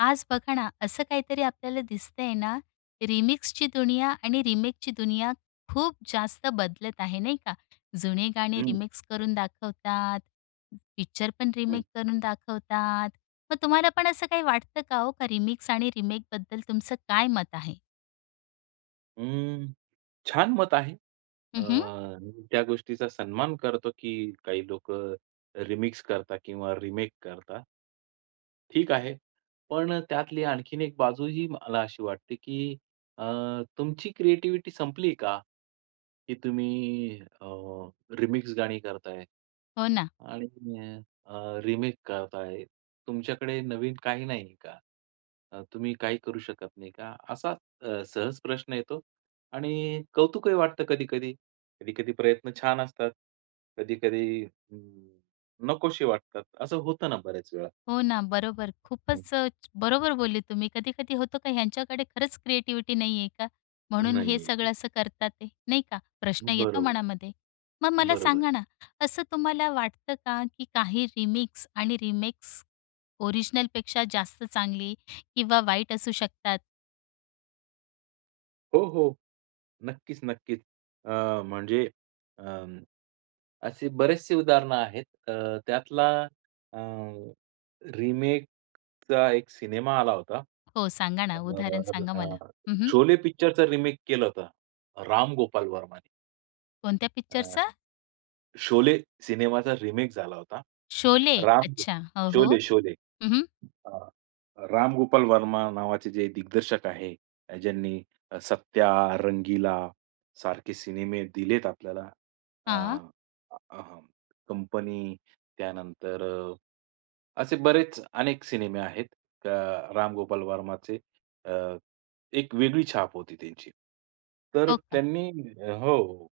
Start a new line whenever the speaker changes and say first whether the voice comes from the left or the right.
left: आज बघा ना, असं काहीतरी आपल्याला दिसतंय ना रिमिक्सची दुनिया आणि रिमेकची दुनिया खूप जास्त बदलत आहे नाही का? जुने गाणे
right: हं.
left: रिमिक्स करून दाखवतात, पिक्चरपण
right: हं.
left: रिमेक करून दाखवतात. मग तुम्हाला पण असं काही वाटतं का हो का रिमिक्स आणि रिमेकबद्दल तुमचं काय मत आहे?
right: अं, छान मत आहे. अ,
left: हं, हं.
right: त्या गोष्टीचा सन्मान करतो, की काही लोकं रिमिक्स करतात किंवा रिमेक करतात. ठीक आहे. पण त्यातली आणखीन एक बाजूही मला अशी वाटते की अ, तुमची क्रिएटीवीटी संपली का? की तुम्ही अ, रिमिक्स गाणी करताय
left: हो ना.
right: आणि तुम्ही अ, रिमेक करता आहे. तुमच्याकडे नवीन काही नाही का? अ, तुम्ही काही करू शकत नाही का? असा अ, सहज प्रश्न येतो आणि कौतुकही वाटतं कधी-कधी. कधी-कधी प्रयत्न छान असतात, कधी-कधी अ, नकोशी वाटतात. असं होतं ना बऱ्याच वेळा.
left: हो ना. बरोबर,
right: हं.
left: खूपच अ, बरोबर बोलले तुम्ही. कधी-कधी होतो का ह्यांच्याकडे खरंच क्रिएटिव्हिटी नाही आहे का? म्हणून हे
right: नाही आहे
left: सगळं
right: का.
left: असं करतात आहे, नाही का? प्रश्न येतो
right: बरोबर,
left: मनामध्ये. मग मला
right: बरोबर.
left: सांगा ना, असं तुम्हाला वाटतं का की काही रिमिक्स आणि रिमेक्स ओरिजिनलपेक्षा जास्त चांगली किंवा वाईट असू शकतात?
right: हो, हो, नक्कीच, नक्कीच. अ, म्हणजे अ, असे बरेचसे उदाहरणं आहेत, अ, त्यातला अ, रिमेकचा एक सिनेमा आला होता.
left: हो, सांगा ना? उदाहरण सांगा मला.
right: [unintelligible]
left: हं, हं.
right: शोले पिक्चरचा रिमेक केलं होतं, राम गोपाल वर्माने.
left: कोणत्या
right: अ,
left: पिक्चरचा?
right: शोले सिनेमाचा रिमेक झाला होता,
left: शोले,
right: राम
left: अच्छा. हो, हो,
right: शोले, शोले.
left: हं, हं.
right: हां, राम गोपाल वर्मा नावाचे जे दिग्दर्शक आहेत, ज्यांनी सत्या, रंगीला, सारखे सिनेमे दिलेत आपल्याला, अ,
left: हां.
right: अ, कंपनी त्यानंतर अ, असे बरेच अनेक सिनेमे आहेत, अ, राम गोपाल वर्माचे, अ, एक वेगळी छाप होती त्यांची. तर
left: हो का?
right: त्यांनी हो,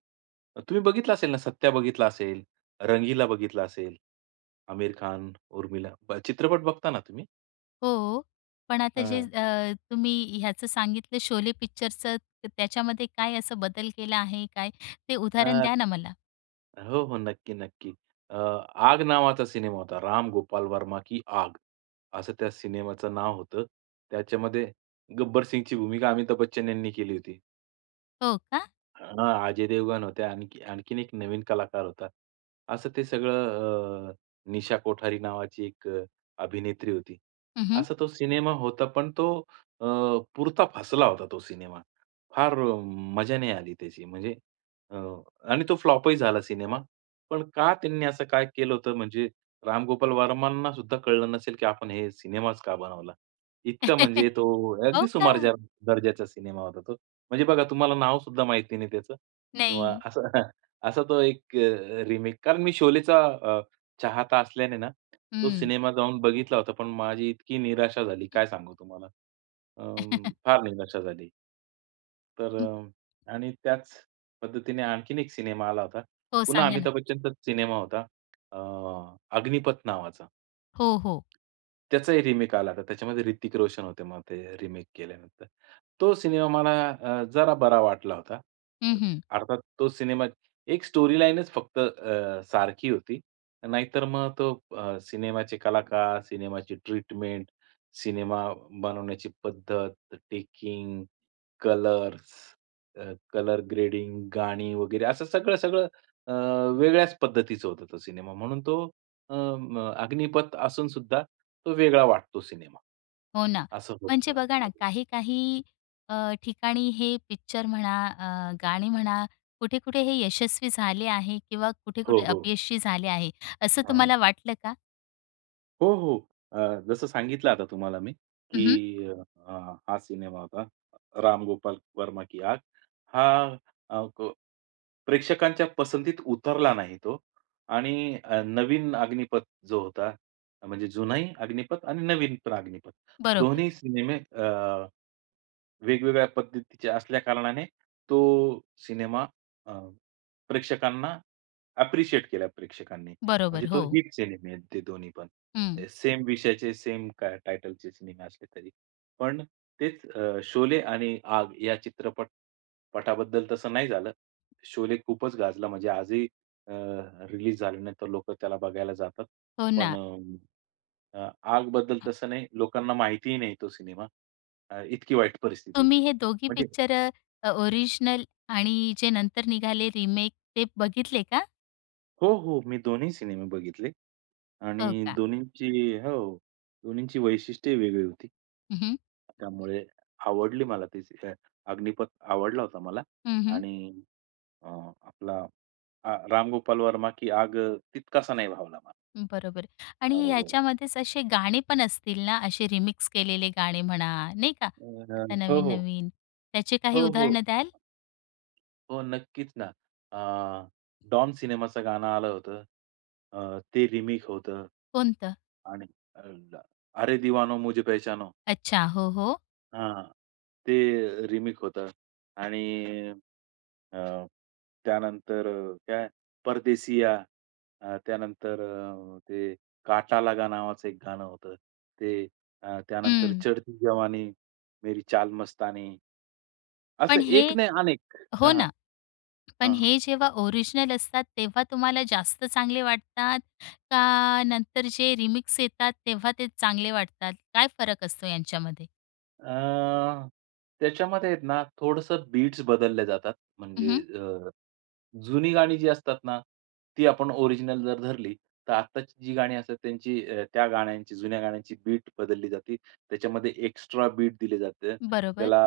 right: तुम्ही बघितलं असेल ना, सत्या बघितला असेल, रंगीला बघितला असेल, आमिर खान, उर्मिला. बघ चित्रपट बघता ना तुम्ही?
left: हो, पण आता जे
right: हां.
left: अ, तुम्ही ह्याचं सांगितलं, शोले पिक्चरचं, त्याच्यामध्ये काय असं बदल केला आहे, काय ते उदाहरण
right: अ,
left: द्या ना मला?
right: हो, हो, नक्की, नक्की. अ, आग नावाचा सिनेमा होता, राम गोपाल वर्मा की आग, असं त्या सिनेमाचं नाव होतं. त्याच्यामध्ये गब्बर सिंगची भूमिका, अमिताभ बच्चन यांनी केली होती.
left: हो का?
right: हां, अजय देवगण होते, आणखी आणखीन एक नवीन कलाकार होता. असं ते सगळं अ, निशा कोठारी नावाची एक अभिनेत्री होती.
left: हं, हं.
right: असा तो सिनेमा होता. पण तो अ, पुरता फसला होता तो सिनेमा. फार मजा नाही आली त्याची. म्हणजे अ, आणि तो फ्लॉपही झाला सिनेमा. पण का त्यांनी असं काय केलं होतं? म्हणजे रामगोपाल वर्मांनासुद्धा कळलं नसेल, की आपण हे सिनेमाच का बनवला? इतका म्हणजे तो
left: हो
right: अगदी
left: का?
right: सुमारज दर्जाचा सिनेमा होता तो. म्हणजे बघा तुम्हाला नावसुद्धा माहिती नाही त्याचं किंवा
left: नाही.
right: असं असा तो एक अ, रिमेक कारण मी शोलेचा अ, चाहता असल्याने ना तो
left: हम्म.
right: सिनेमा जाऊन बघितला होता. पण माझी इतकी निराशा झाली काय सांगू तुम्हाला अ, फार निराशा झाली. तर अ, आणि त्याच पद्धतीने आणखीन एक सिनेमा आला होता.
left: हो,
right: पुन्हा
left: सांगा ना?
right: अमिताभ बच्चनचाच सिनेमा होता. अ, अग्निपथ नावाचा.
left: हो, हो.
right: त्याचाही रिमेक आला होता. त्याच्यामध्ये ऋतिक रोशन होते. मग ते रिमेक केल्यानंतर तो सिनेमा मला अ, जरा बरा वाटला होता.
left: हं, हं.
right: अर्थात तो सिनेमा एक स्टोरीलाइनच फक्त अ, सारखी होती. नाहीतर मग तो अ, सिनेमाचे कलाकार, सिनेमाची ट्रीटमेंट, सिनेमा बनवण्याची पद्धत, टेकिंग, कलर्स, अ, कलर् ग्रेडिंग, गाणी वगैरे असं सगळं-सगळं अ, वेगळ्याच पद्धतीचं होतं. तो सिनेमा म्हणून तो अ, म अग्निपथ असूनसुद्धा तो वेगळा वाटतो सिनेमा.
left: हो ना.
right: असं
left: म्हणजे बघा ना
right: [unintelligible]
left: काही-काही अ, ठिकाणी हे पिक्चर म्हणा, अ, गाणी म्हणा, कुठे-कुठे हे यशस्वी झाले आहे किंवा
right: हो,
left: कुठे-कुठे
right: हो.
left: अपयशी झाले आहे. असं
right: हं, हं.
left: तुम्हाला वाटलं का?
right: हो, हो. अ, जसं सांगितलं आता तुम्हाला मी,
left: हं, हं.
right: की अ, हा सिनेमा होता, राम गोपाल वर्मा की, "आग." हा अ, प प्रेक्षकांच्या पसंतीत उतरला नाही तो आणि अ, नवीन अग्निपथ जो होता म्हणजे जुनाही अग्निपथ आणि नवीन पण अग्निपथ
left: बरोबर.
right: दोन्ही सिनेमे अ, वेगवेगळ्या पद्धतीच्या असल्या कारणाने तो सिनेमा अ, प्रेक्षकांना ॲप्रिशिएट केला प्रेक्षकांनी. म्हणजे
left: बरोबर,
right: तो
left: हो.
right: हिट सिनेमे आहेत ते दोन्ही पण.
left: हम्म.
right: सेम विषयाचे सेम टायटलचे सिनेमे असले तरी. पण तेच अ, शोले आणि आग या चित्रपट पटाबद्दल तसं नाही झालं. शोले खूपच गाजला म्हणजे आजही अ, रिलीज झाल्यानंतर लोकं त्याला बघायला जातात.
left: हो
right: पण
left: ना.
right: अ, आग बद्दल तसं नाही, लोकांना माहितीही नाही तो सिनेमा. इतकी अ, वाईट परिस्थिती
left: तुम्ही
right: होती.
left: हे दोघी
right: म्हणजे
left: पिक्चर अ ओरिजिनल आणि जे नंतर निघाले रिमेक ते बघितले का?
right: हो, हो. मी दोन्ही सिनेमे बघितले
left: हो
right: आणि
left: का?
right: दोन्हींची हो, दोन्हींची वैशिष्ट्येही वेगळी होती.
left: हं, हं.
right: त्यामुळे, आवडली मला ती अग्निपथ आवडला होता मला
left: हं, हं.
right: आणि अ, आपला हा राम गोपाल वर्मा की आग अ, तितकासा नाही भावला मला.
left: बरोबर आहे
right: हो,
left: आणि
right: हो.
left: ह्याच्यामध्येच असे गाणे पण असतील ना असे रिमिक्स केलेले गाणे म्हणा, नाही का?
right: अह,
left: आता
right: हो, हो.
left: नवीन-नवीन, त्याचे काही
right: हो, हो.
left: उदाहरणं द्याल?
right: हो नक्कीच ना. अ, डॉन सिनेमाचं गाणं आलं होतं. अ, ते रिमेक होतं
left: कोणतं?
right: आणि अ, अ ल्ला अरे दिवानो मुझे पहचानो.
left: अच्छा, हो, हो.
right: हां, ते रीमिक्स होतं आणि अ, त्यानंतर काय परदेशीया अ, त्यानंतर अ, ते काटा लगा नावाचं एक गाणं होतं. ते अ, त्यानंतर
left: हं.
right: चढती जवानी, मेरी चाल मस्तानी असं
left: पण हे
right: एक नाही अनेक
left: हो
right: हां,
left: ना, पण
right: हां.
left: हे जेव्हा ओरिजिनल असतात, तेव्हा तुम्हाला जास्त चांगले वाटतात? का नंतर जे रिमिक्स येतात, तेव्हा ते चांगले वाटतात? काय फरक असतो, यांच्यामध्ये?
right: अ, त्याच्यामध्ये आहेत ना, थोडंसं बीट्स बदलल्या जातात.
left: हं,
right: म्हणजे
left: हं.
right: अ, जुनी गाणी जी असतात ना, ती आपण ओरिजिनल जर धरली, तर आत्ताची जी गाणी असतात. त्यांची अ, त्या गाण्यांची जुन्या गाण्यांची बीट बदलली जाते. त्याच्यामध्ये एक्स्ट्रा बीट दिले जाते.
left: बरोबर.
right: त्याला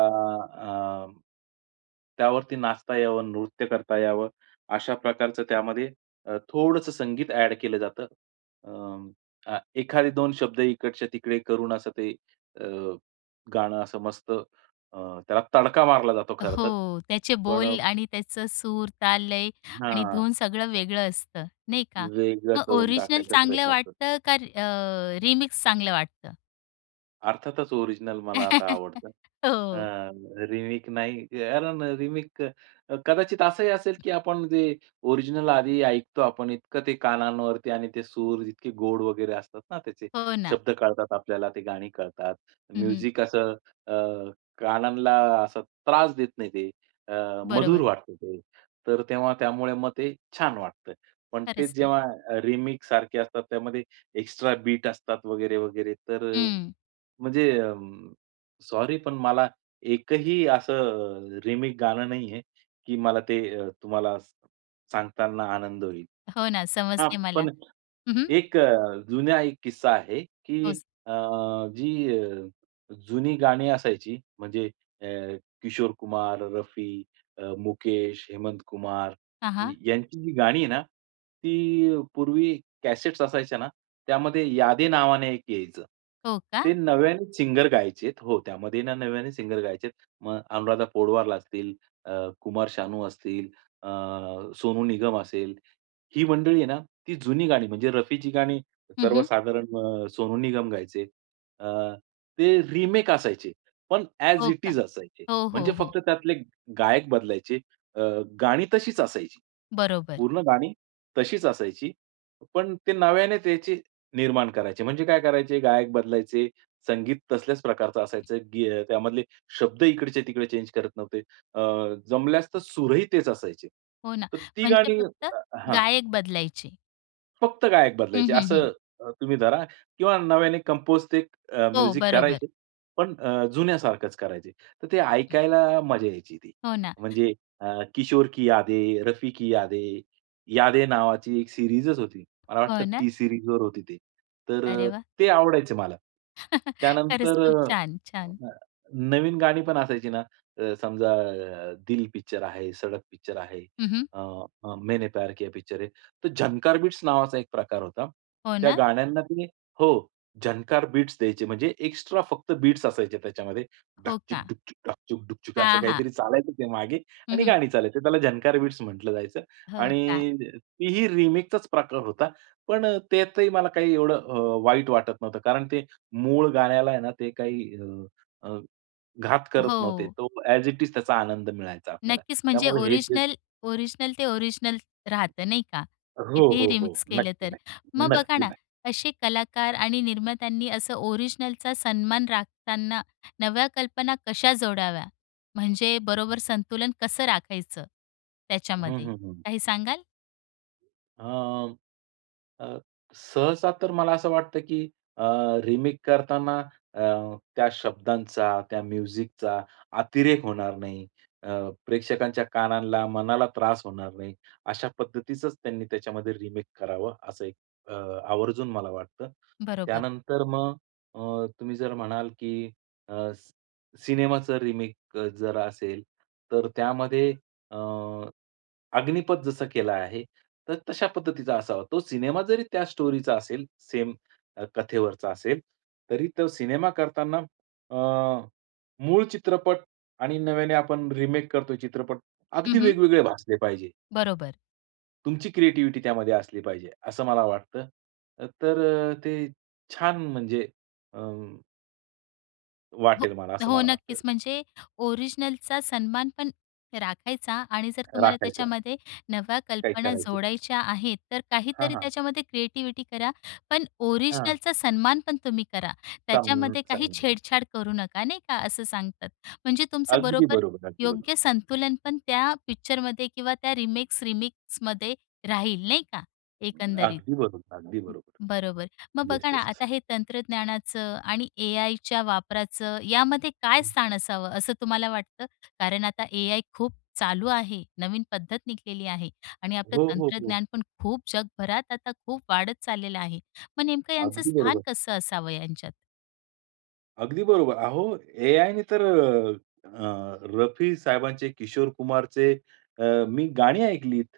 right: अ, त्यावरती नाचता यावं, नृत्य करता यावं, अशा प्रकारचं त्यामध्ये अ, थोडंसं संगीत ॲड केलं जातं. अ, अ, एखादे 2 शब्द इकडच्या-तिकडे करून, असं ते अ, गाणं असं मस्त अ, त्याला तडका मारला जातो, खरंतर.
left: हो, त्याचे
right: पण अ
left: बोल आणि त्याचं सूर, ताल, लय आणि
right: हां.
left: धून सगळं वेगळं असतं. नाही का?
right: वेगळा
left: मग
right: करून
left: ओरिजिनल
right: टाकायचा
left: चांगलं
right: प्रयत्न कर
left: वाटतं का री अ, रीमिक्स चांगलं वाटतं?
right: अर्थातच, ओरिजिनल मला आता आवडतं, अ,
left: हो.
right: रिमेक नाही, कारण रिमेक अ, कदाचित असं ही असेल, की आपण जे ओरिजिनल आधी ऐकतो, आपण इतकं ते कानांवरती, आणि ते सूर, इतके गोड वगैरे असतात ना, त्याचे
left: हो ना.
right: शब्द कळतात आपल्याला, ते गाणी कळतात,
left: हं, हं.
right: म्युझिक असं, अ, कानांना असा त्रास देत नाही, ते अ, मधुर
left: बरोबर.
right: वाटतं, ते तर तेव्हा त्यामुळे मग ते छान वाटतं. पण ते
left: खरंच ना.
right: जेव्हा रिमेकसारखे असतात, त्यामध्ये एक्स्ट्रा बीट असतात, वगैरे-वगैरे, तर अ,
left: हं.
right: म्हणजे अ, सॉरी पण मला एक ही असं रिमेक गाणं नाही आहे, की मला ते अ, तुम्हाला स सांगताना आनंद होईल.
left: हो ना,
right: हां,
left: समजले मला.
right: पण
left: हं, हं.
right: एक अ, जुनं, एक किस्सा आहे, की
left: हो, स
right: अ, जी अ, जुनी गाणी असायची, म्हणजे अ, किशोर कुमार, रफी, अ, मुकेश, हेमंत कुमार,
left: हां, हां.
right: यांची जी गाणी आहे ना, ती पूर्वी कॅसेट्स असायच्या ना, त्यामध्ये यादे नावाने एक यायचं,
left: हो का?
right: ते नव्याने सिंगर गायचे हो, त्यामध्ये ना नव्याने सिंगर गायचे आहेत, मग अनुराधा पोडवला असतील, अ, कुमार शानू असतील, अ, सोनू निगम असेल, ही मंडळी आहे ना, ती जुनी गाणी, म्हणजे रफी जी गाणी
left: हं, हं.
right: सर्वसाधारण अ, सोनू निगम गायचे, अ, ते रिमेक असायचे, पण ॲज
left: हो
right: इट
left: का?
right: इज असायचे,
left: हो,
right: म्हणजे
left: हो, हो.
right: फक्त त्यातले गायक बदलायचे, अ, गाणी तशीच असायची.
left: बरोबर.
right: पूर्ण गाणी तशीच असायची पण ते नव्याने त्याचे निर्माण करायचे, म्हणजे काय करायचे, गायक बदलायचे, संगीत तसल्याच प्रकारचं असायचं, गी अ, त्यामधले शब्द इकडचे-तिकडे चेंज करत नव्हते. अ, जमल्यास तर सुर ही तेच असायचे,
left: हो ना,
right: तर ती
left: म्हणजे
right: गाणी
left: फक्त
right: [unintelligible] हां.
left: गायक बदलायचे.
right: फक्त गायक
left: हं,
right: बदलायचे.
left: हं, हं.
right: असं अ, तुम्ही धरा किंवा नव्याने कंपोज ते
left: हो,
right: म्युझिक अ,
left: बरोबर.
right: करायचे पण अ, जुन्यासारखंच करायचे. तर ते ऐकायला मजा यायची ती.
left: हो ना.
right: म्हणजे अ, किशोर की यादे, रफी की यादे, यादे नावाची एक सीरीजच होती, मला वाटतं
left: हो ना?
right: T-Series वर होती ती, तर
left: अरे
right: अ,
left: वाह!
right: ते आवडायचं मला.
left: खरंच
right: त्यानंतर
left: खूप
right: अ,
left: छान! छान!
right: अ, नवीन गाणी पण असायची ना, अ, समजा अ, दिल पिक्चर आहे, सडक पिक्चर आहे,
left: हं, हं.
right: अ, मैंने प्यार किया पिक्चर आहे. ते झंकार बिट्स नावाचा एक प्रकार होता,
left: हो
right: त्या
left: ना?
right: गाण्यांना ते हो, "झंकार बीट्स" द्यायचे. म्हणजे एक्स्ट्रा फक्त बीट्स असायचे त्याच्यामध्ये,
left: हो
right: डाकचिक
left: का?
right: डाकचुक डाकचिक डुकचुक असं
left: हां, हां.
right: काहीतरी चालायचं ते मागे
left: हं,
right: आणि
left: हं.
right: गाणी चालायचे, त्याला "झंकार बीट्स" म्हटलं जायचं
left: हो का?
right: आणि तीही रिमिक्सचाच प्रकार होता. पण त्यातही मला काही एवढं अ, वाईट वाटत नव्हतं कारण ते मूळ गाण्याला आहे ना ते काही अ, अ, घात करत नव्हते.
left: हो.
right: तो ॲज इट इज त्याचा आनंद मिळायचा आपल्याला,
left: नक्कीच म्हणजे
right: त्यामुळे हे जे
left: ओरिजिनल ओरिजिनल ते ओरिजिनल राहतं नाही का?
right: हो,
left: कितीही
right: हो, हो,
left: रिमिक्स केलं तर.
right: नक्की-नक्की,
left: मग बघा ना,
right: नक्की-नक्की.
left: असे कलाकार आणि निर्मात्यांनी असं ओरिजिनलचा सन्मान राखताना नव्या कल्पना कशा जोडाव्या? म्हणजे बरोबर संतुलन कसं राखायचं
right: हं,
left: त्याच्यामध्ये,
right: हं, हं.
left: काही सांगाल?
right: अ, अ, सहसा तर मला असं वाटतं की अ, रिमेक करताना अ, त्या शब्दांचा त्या म्युझिकचा अतिरेक होणार नाही. अ, प्रेक्षकांच्या कानांला, मनाला त्रास होणार नाही. अशा पद्धतीचंच त्यांनी त्याच्यामध्ये रिमेक करावं असं एक अ, आवर्जून मला वाटतं.
left: बरोबर.
right: त्यानंतर मग अ, तुम्ही जर म्हणाल की अ, सी सिनेमाचं रिमेक जर असेल तर त्यामध्ये अ, अग्निपथ जसं केलं आहे तर तशा पद्धतीचा असावा. तो सिनेमा जरी त्या स्टोरीचा असेल, सेम कथेवरचा असेल. तरी तो सिनेमा करतांना अ, मूळ चित्रपट आणि नव्याने आपण रिमेक करतोय चित्रपट,
left: हं,
right: अगदी
left: हं.
right: वेगवेगळे भासले पाहिजे.
left: बरोबर.
right: तुमची क्रिएटीव्हीटी त्यामध्ये असली पाहिजे, असं मला वाटतं. तर अ, ते छान म्हणजे अं,
left: हो,
right: वाटेल मला असं
left: हो,
right: मला वाटतं.
left: नक्कीच म्हणजे ओरिजनलचा सन्मानपण राखायचा आणि जर तुम्हाला
right: राखायचं.
left: त्याच्यामध्ये नव्या
right: काय
left: कल्पना
right: करायचं?
left: जोडायच्या आहेत, तर
right: हां,
left: काहीतरी
right: हां.
left: त्याच्यामध्ये क्रिएटिविटी करा. पण
right: हां.
left: ओरिजनलचा सन्मानपण तुम्ही करा. त्याच्यामध्ये काही
right: [unintelligible]
left: छेडछाड करू नका, नाही का? असं सांगतात. म्हणजे तुमचं
right: अगदी
left: बरोबर
right: बरोबर, अगदी बरोबर.
left: योग्य संतुलनपण त्या पिक्चरमध्ये किंवा त्या रिमेक्स-रिमिक्समध्ये राहील नाही का, एकंदरीत.
right: अगदी बरोबर, अगदी बरोबर.
left: बरोबर. मग
right: येस,
left: बघा ना,
right: येस.
left: आता हे तंत्रज्ञानाचं आणि ए-आयच्या वापराचं, यामध्ये काय स्थान असावं, असं तुम्हाला वाटतं? कारण आता ए-आय खूप चालू आहे. नवीन पद्धत निघलेली आहे आणि आपलं
right: हो, हो, हो.
left: तंत्रज्ञानपण खूप जगभरात आता खूप वाढत चाललेलं आहे. मग नेमकं यांचं
right: अगदी
left: स्थान
right: बरोबर.
left: कसं असावं यांच्यात?
right: अगदी बरोबर. अहो, AI ने तर अ, अ, रफी साहेबांचे, किशोर कुमारचे अ, मी गाणी ऐकलीत.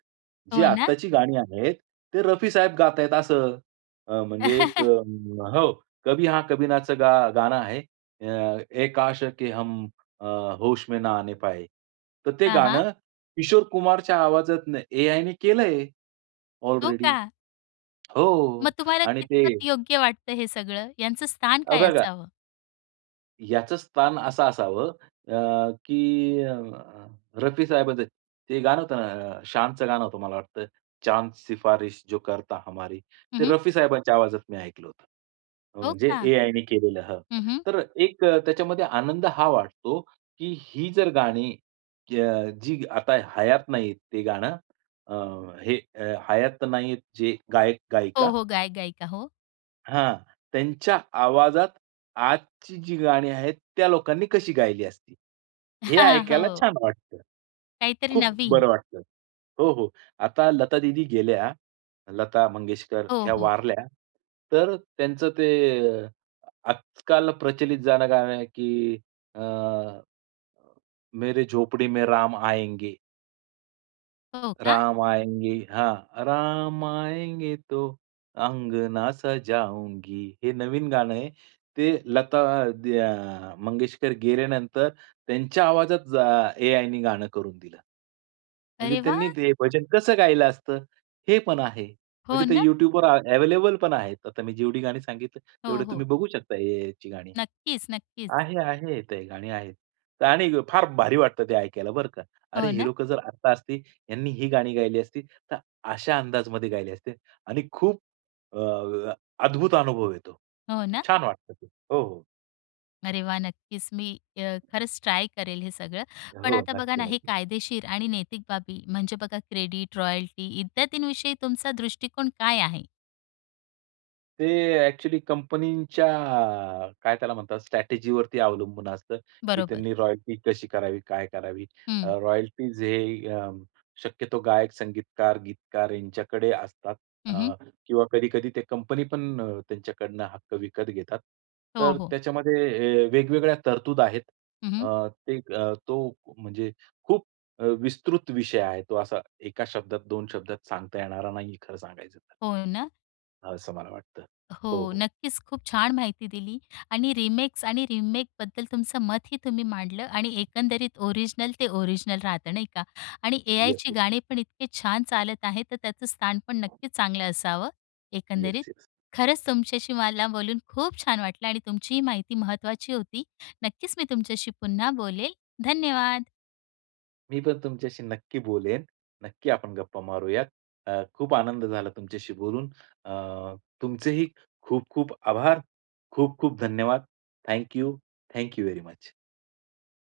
right: जे
left: हो ना.
right: आत्ताची गाणी आहेत, ते रफी साहेब गातायत असं. अ, म्हणजे एक हो, कभी हां कभी नाच गा गाणं आहे. अ, ए काश के हम अ, होश में न आने पाए. तर ते
left: हां, हां.
right: गाणं किशोर कुमारच्या आवाजातन AI ने केलंय,
left: हो
right: ऑलरेडी.
left: का? मग
right: हो
left: तुम्हाला
right: आणि ते
left: कितपत योग्य वाटतं हे सगळं, यांचं स्थान
right: अ
left: काय
right: बघा
left: असावं?
right: याचं स्थान असं असावं अ, की अ, रफी साहेबांचं ते गाणं होतं ना? अ, शानचं गाणं होतं मला वाटतं. चांद शिफारिश जो करता हमारी.
left: हं,
right: ते
left: हं.
right: रफी साहेबांच्या आवाजात मी ऐकलं होतं. अ,
left: हो
right: म्हणजे
left: का?
right: AI ने केलेलं हं.
left: हं, हं.
right: तर एक त्याच्यामध्ये आनंद हा वाटतो, की ही जर गाणी क जी आता हयात नाहीत ते गाणं. अ, हे हयात नाहीत हे जे
left: हो,
right: गायक-गायिका.
left: हो, गायक-गायिका, हो.
right: हां, त्यांच्या आवाजात आजची जी गाणी आहेत, त्या लोकांनी कशी गायली असती? हे
left: हां,
right: ऐकायला
left: हो.
right: छान वाटतं.
left: काहीतरी
right: खूप
left: नवीन.
right: बरं वाटतं. हो, हो. आता लता दीदी गेल्या, लता मंगेशकर
left: हो,
right: ह्या
left: हो.
right: वारल्या. तर त्यांचं ते आजकाल प्रचलित जाणं गाणं आहे, की अ, मेरे झोपडी में राम आएंगे.
left: हो का?
right: राम आयेंगे हां, राम आयेंगे, तो अंगना सजाऊंगी हे नवीन गाणं आहे. ते लता द्या मंगेशकर गेल्यानंतर त्यांच्या आवाजात जा एआयने गाणं करून दिलं, म्हणजे
left: अरे
right: त्यांनी
left: वाह!
right: ते भजन कसं गायला असतं? हे पण आहे,
left: हो
right: म्हणजे ते
left: ना?
right: यूट्यूबवर अ, अव्हेलेबल पण आहे, आता मी जेवढी गाणी सांगितलं,
left: हो,
right: तेवढे
left: हो.
right: तुम्ही बघू शकता, एआयची गाणी.
left: नक्कीच, नक्कीच.
right: आहे, आहे ते गाणी आहेत आणि फार भारी वाटत, ते ऐकायला बरं का. अरे!
left: हो
right: हे
left: ना?
right: लोकं जर आत्ता असती, यांनी ही गाणी गायली असती, तर अशा अंदाजामध्ये गायली असते आणि खूप अ, अ, अद्भुत अनुभव येतो.
left: हो ना?
right: छान वाटतं ते. हो, हो.
left: अरे वाह! नक्कीच. मी अ, खरंच ट्राय करेल, हे सगळं. पण
right: हो,
left: आता बघा
right: नक्की,
left: ना, हे
right: नक्की.
left: कायदेशीर आणि नैतिक बाबी, म्हणजे बघा क्रेडिट, रॉयल्टी इत्यादींविषयी तुमचा दृष्टिकोन काय आहे?
right: ते एक्चुअली कंपनीच्या काय त्याला म्हणतात स्ट्रॅटेजीवरती अवलंबून असतं की
left: बरोबर.
right: त्यांनी रॉयल्टी कशी करावी, काय करावी? अ,
left: हं.
right: रॉयल्टी जे अ, शक्यतो गायक, संगीतकार, गीतकार यांच्याकडे असतात
left: हं, हं.
right: अ, किंवा कधी-कधी ते कंपनी पण अ, त्यांच्याकडनं हक्क विकत घेतात.
left: हो,
right: तर
left: हो.
right: त्याच्यामध्ये हे वेगवेगळ्या तरतूद आहेत
left: हं, हं.
right: अ, ते अ, तो, म्हणजे खूप अ, विस्तृत विषय आहे तो, असा एका शब्दात, 2 शब्दात सांगता येणारा नाही, खरं सांगायचं, तर.
left: हो ना?
right: असं मला वाटतं. हो,
left: हो.
right: हो.
left: नक्कीच. खूप छान माहिती दिली आणि रिमेक्स आणि रीमेकबद्दल तुमचं मत ही तुम्ही मांडलं आणि एकंदरीत ओरिजिनल ते ओरिजिनल राहतं नाही का? आणि
right: येस,
left: एआयची
right: येस.
left: गाणी पण इतके छान चालत आहे. तर त्याचं स्थान पण नक्कीच चांगलं असावं, एकंदरीत.
right: Yes, yes.
left: खरंच तुमच्याशी मला बोलून खूप छान वाटलं आणि तुमची ही माहिती महत्त्वाची होती. नक्कीच मी तुमच्याशी पुन्हा बोलेल, धन्यवाद!
right: मी पण तुमच्याशी नक्की बोलेन, नक्की आपण गप्पा मारूयात. अ, खूप आनंद झाला तुमच्याशी बोलून अ, तुमचे ही खूप-खूप आभार, खूप-खूप धन्यवाद. Thank you, thank you very much.